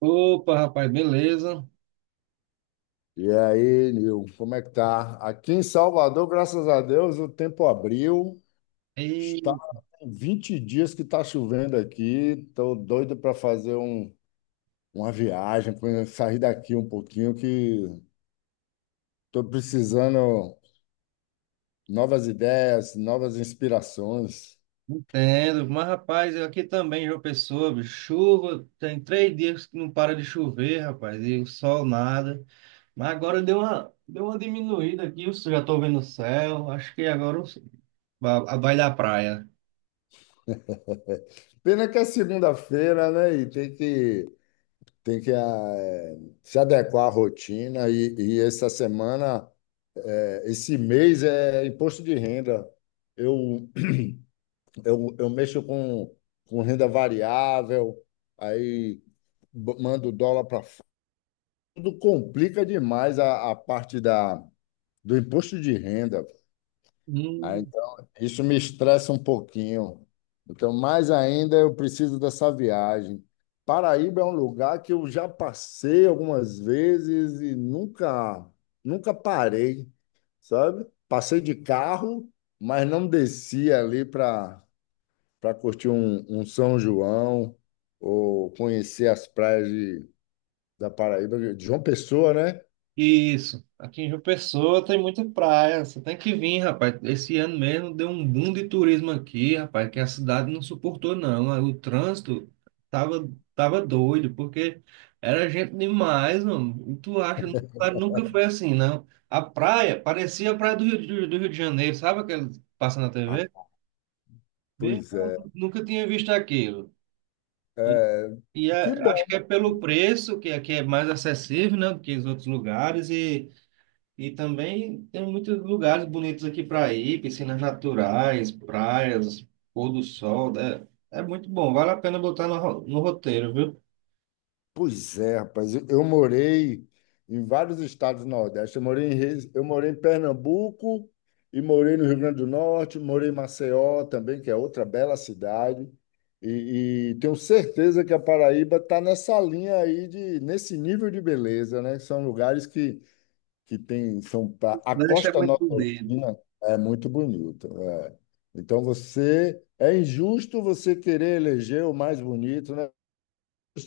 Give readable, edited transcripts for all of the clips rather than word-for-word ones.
Opa, rapaz, beleza? E aí, Nil, como é que tá? Aqui em Salvador, graças a Deus, o tempo abriu. Está E tem 20 dias que está chovendo aqui. Estou doido para fazer uma viagem, para sair daqui um pouquinho, que estou precisando novas ideias, novas inspirações. entendo. Mas, rapaz, eu aqui também, João Pessoa, bicho, chuva, tem 3 dias que não para de chover, rapaz, e o sol nada. Mas agora deu uma diminuída aqui, eu já tô vendo o céu, acho que vai dar praia. Pena que é segunda-feira, né? E tem que se adequar à rotina. E essa semana, esse mês é imposto de renda. Eu eu mexo com renda variável, aí mando o dólar para fora. Tudo complica demais a parte do imposto de renda. Ah, então, isso me estressa um pouquinho. Então, mais ainda, eu preciso dessa viagem. Paraíba é um lugar que eu já passei algumas vezes e nunca parei, sabe? Passei de carro, mas não desci ali para curtir um São João ou conhecer as praias da Paraíba, de João Pessoa, né? Isso. Aqui em João Pessoa tem muita praia. Você tem que vir, rapaz. Esse ano mesmo deu um boom de turismo aqui, rapaz, que a cidade não suportou, não. O trânsito tava, tava doido, porque era gente demais, mano. E tu acha, nunca foi assim, não. A praia parecia a praia do Rio de Janeiro, sabe aquele que passa na Ah, TV? Bem, pois é. nunca tinha visto aquilo. E, É. Que bom. acho que é pelo preço, que aqui é mais acessível, né, do que os outros lugares, e. E também tem muitos lugares bonitos aqui para ir, piscinas naturais, praias, pôr do sol. É, é muito bom, vale a pena botar no roteiro, viu? Pois é, rapaz. Eu morei em vários estados do Nordeste. Eu morei em Pernambuco e morei no Rio Grande do Norte, morei em Maceió também, que é outra bela cidade. E tenho certeza que a Paraíba está nessa linha aí nesse nível de beleza, né? São lugares que tem A O Nordeste é Costa muito bonito. Nordestina é muito bonita. É. Então você é injusto você querer eleger o mais bonito, né?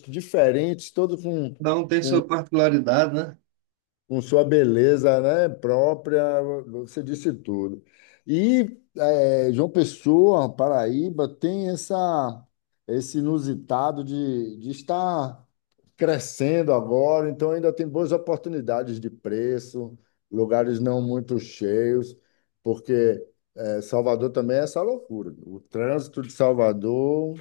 Diferentes, todos com Cada um tem sua particularidade, né? com sua beleza, né, própria, você disse tudo. E João Pessoa, Paraíba, tem esse inusitado de estar crescendo agora, então ainda tem boas oportunidades de preço, lugares não muito cheios, porque Salvador também é essa loucura. O trânsito de Salvador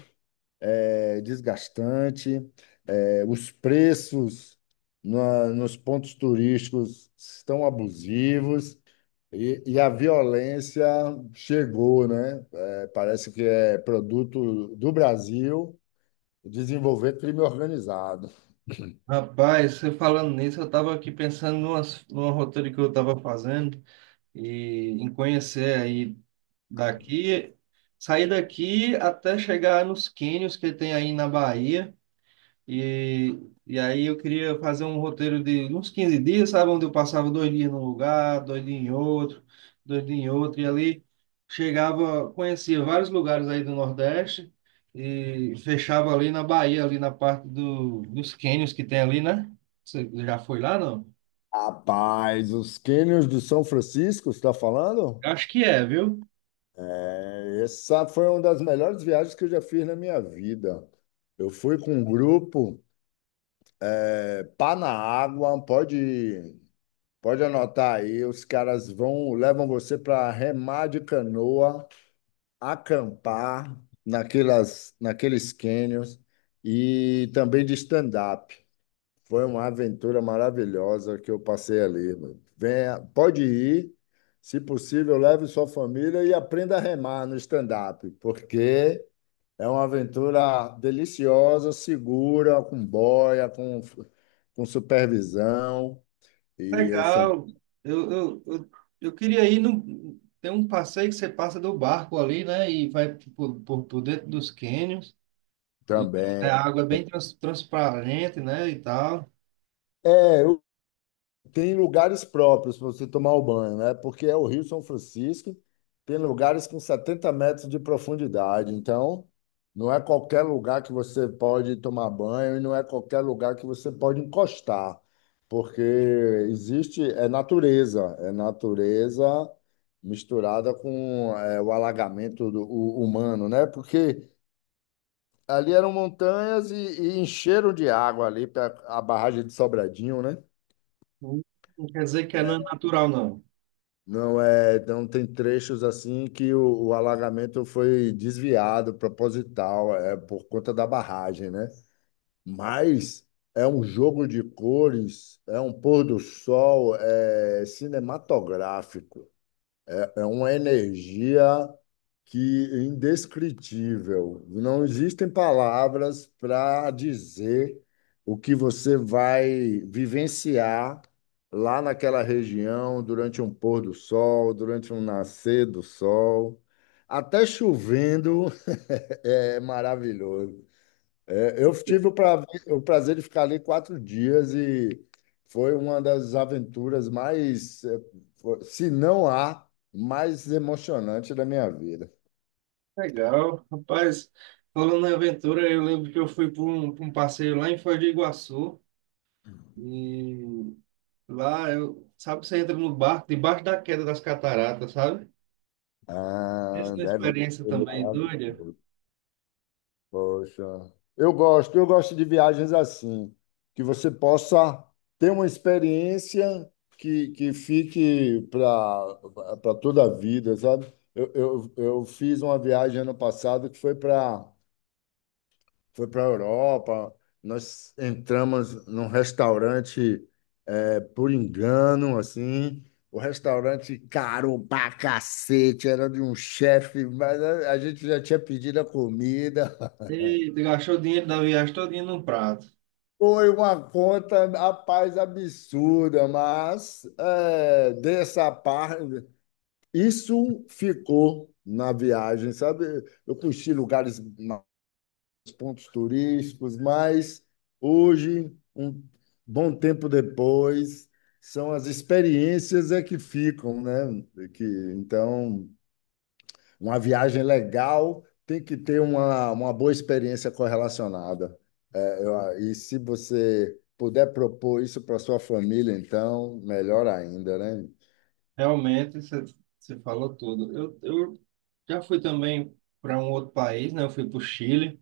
é desgastante, é, os preços nos pontos turísticos estão abusivos e a violência chegou, né? É, parece que é produto do Brasil desenvolver crime organizado. Rapaz, você falando nisso, eu estava aqui pensando numa roteiro que eu estava fazendo e em conhecer aí daqui, sair daqui até chegar nos cânions que tem aí na Bahia. E, e aí eu queria fazer um roteiro de uns 15 dias, sabe? Onde eu passava dois dias num lugar, dois dias em outro, dois dias em outro, e ali chegava, conhecia vários lugares aí do Nordeste e fechava ali na Bahia, ali na parte dos cânions que tem ali, né? Você já foi lá, não? Rapaz, os cânions do São Francisco, você está falando? Acho que é, viu? Essa foi uma das melhores viagens que eu já fiz na minha vida. Eu fui com um grupo, é, pá na água, pode. Pode anotar aí, os caras vão, levam você para remar de canoa, acampar naqueles canyons e também de stand-up. Foi uma aventura maravilhosa que eu passei ali, mano. Venha, pode ir, se possível, leve sua família e aprenda a remar no stand-up, porque é uma aventura deliciosa, segura, com boia, com supervisão. E eles são Legal. Eu, eu, eu, eu queria ir no. Tem um passeio que você passa do barco ali, né? E vai por dentro dos cânions. E também. a água é bem transparente, né, e tal. É, eu- Tem lugares próprios para você tomar o banho, né? Porque é o Rio São Francisco, tem lugares com 70 metros de profundidade. Então, não é qualquer lugar que você pode tomar banho e não é qualquer lugar que você pode encostar, porque existe, é natureza misturada com o alagamento humano, né? Porque ali eram montanhas e encheram de água ali para a barragem de Sobradinho, né? Não, não quer dizer que é não natural, não. Não é, então tem trechos assim que o alagamento foi desviado, proposital, é por conta da barragem, né? Mas é um jogo de cores, é um pôr do sol, é cinematográfico. É uma energia que é indescritível. Não existem palavras para dizer o que você vai vivenciar lá naquela região durante um pôr do sol, durante um nascer do sol. Até chovendo é maravilhoso. É, eu tive o, o prazer de ficar ali quatro dias e foi uma das aventuras mais, se não a mais emocionante da minha vida. Legal. Rapaz, falando em aventura, eu lembro que eu fui pra um passeio lá em Foz do Iguaçu. E lá, eu, sabe, você entra no barco, debaixo da queda das cataratas, sabe? Essa é Ah, uma deve experiência ser também doida. maravilhoso. Poxa, eu gosto de viagens assim, que você possa ter uma experiência que fique para toda a vida, sabe? Eu fiz uma viagem ano passado que foi para a Europa. Nós entramos num restaurante por engano, assim. O restaurante caro pra cacete, era de um chefe, mas a gente já tinha pedido a comida. E gastou o dinheiro da viagem todinha num prato. Foi uma conta, rapaz, absurda, mas é, dessa parte, isso ficou na viagem, sabe? Eu conheci lugares pontos turísticos, mas hoje, um bom tempo depois, são as experiências é que ficam, né? Que, então, uma viagem legal tem que ter uma boa experiência correlacionada. É, e se você puder propor isso para sua família, então, melhor ainda, né? Realmente, você você falou tudo. Eu já fui também para um outro país, né? Eu fui para o Chile.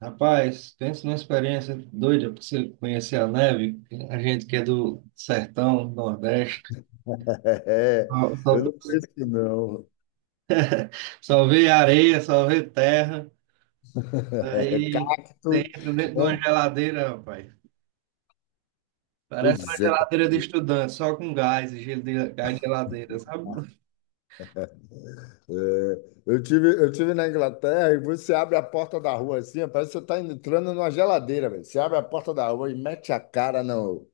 Rapaz, pensa numa experiência doida para você conhecer a neve. A gente que é do sertão, Nordeste, É, só, eu só, não penso que não. só vê areia, só vê terra. Aí você Cacto, entra dentro de uma bom, geladeira, rapaz. Parece uma pois é. geladeira de estudante, só com gás, e gelo de, gás de geladeira, sabe? É, eu tive na Inglaterra e você abre a porta da rua assim, parece que você está entrando numa geladeira, velho. Você abre a porta da rua e mete a cara no,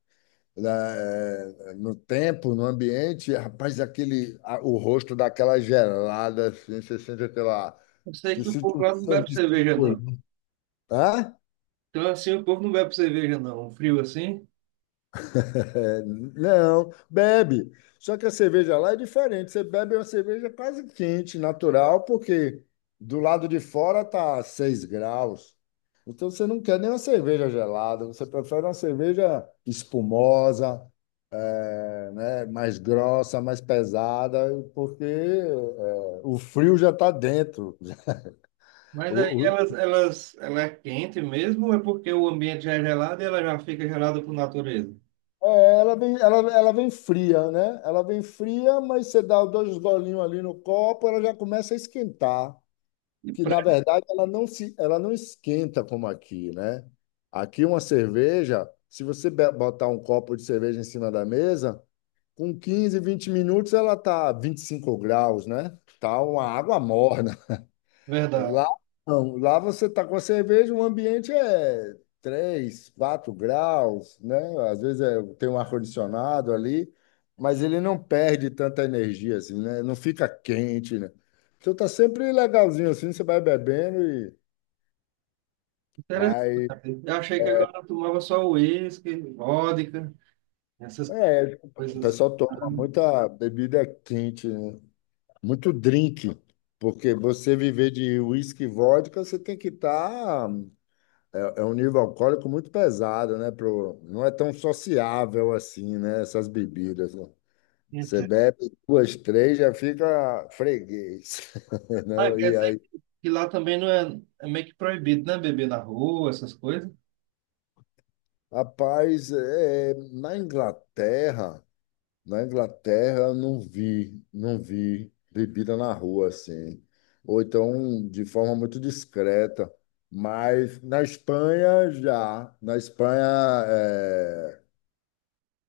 na, eh, no tempo, no ambiente, e, rapaz, o rosto daquela gelada, assim, você sente aquela. Eu sei Você que o sente povo um lá não bebe sangue cerveja, não. circulando. Hã? Então, assim, o povo não bebe cerveja, não. Um frio assim. É, não, bebe. Só que a cerveja lá é diferente. Você bebe uma cerveja quase quente, natural, porque do lado de fora tá 6 graus. Então você não quer nem uma cerveja gelada, você prefere uma cerveja espumosa, é, né, mais grossa, mais pesada, porque é, o frio já está dentro. Mas aí O- ela é quente mesmo, ou é porque o ambiente já é gelado e ela já fica gelada por natureza? é, ela vem fria, né? Ela vem fria, mas você dá dois golinhos ali no copo, ela já começa a esquentar. Que na verdade ela não esquenta como aqui, né? Aqui uma cerveja, se você botar um copo de cerveja em cima da mesa, com 15 20 minutos ela tá 25 graus, né? Tá uma água morna. Verdade. Lá não, lá você está com a cerveja, o ambiente é 3, 4 graus, né? Às vezes tem um ar-condicionado ali, mas ele não perde tanta energia assim, né? Não fica quente, né? Então tá sempre legalzinho assim, você vai bebendo e mas Interessante. Eu achei que agora eu tomava só uísque, vodka, essas é, o coisas. pessoal toma muita bebida quente, né? Muito drink, porque você viver de uísque e vodka, você tem que estar. É um nível alcoólico muito pesado, né? Pro, não é tão sociável assim, né? Essas bebidas. Né? Você Então, bebe duas, três, já fica freguês, ah, não? quer E dizer aí, que lá também não é, é meio que proibido, né? Beber na rua, essas coisas. rapaz, na Inglaterra eu não vi bebida na rua assim, ou então de forma muito discreta. Mas na Espanha é,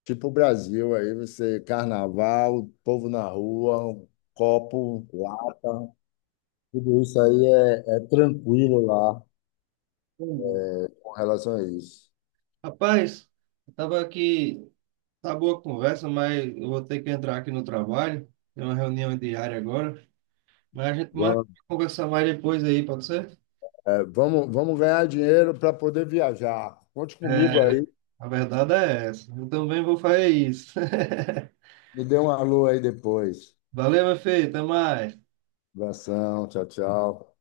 tipo o Brasil, aí você, carnaval, povo na rua, um copo, lata, tudo isso aí é, é tranquilo lá Hum. com relação a isso. Rapaz, eu tava aqui, tá boa a conversa, mas eu vou ter que entrar aqui no trabalho. Tem uma reunião diária agora. Mas a gente marca Vamos, de conversar mais depois aí, pode ser? vamos ganhar dinheiro para poder viajar. Conte comigo É, aí, a verdade é essa. Eu também vou fazer isso. me dê um alô aí depois. Valeu, meu filho. Até mais. Abração, tchau, tchau.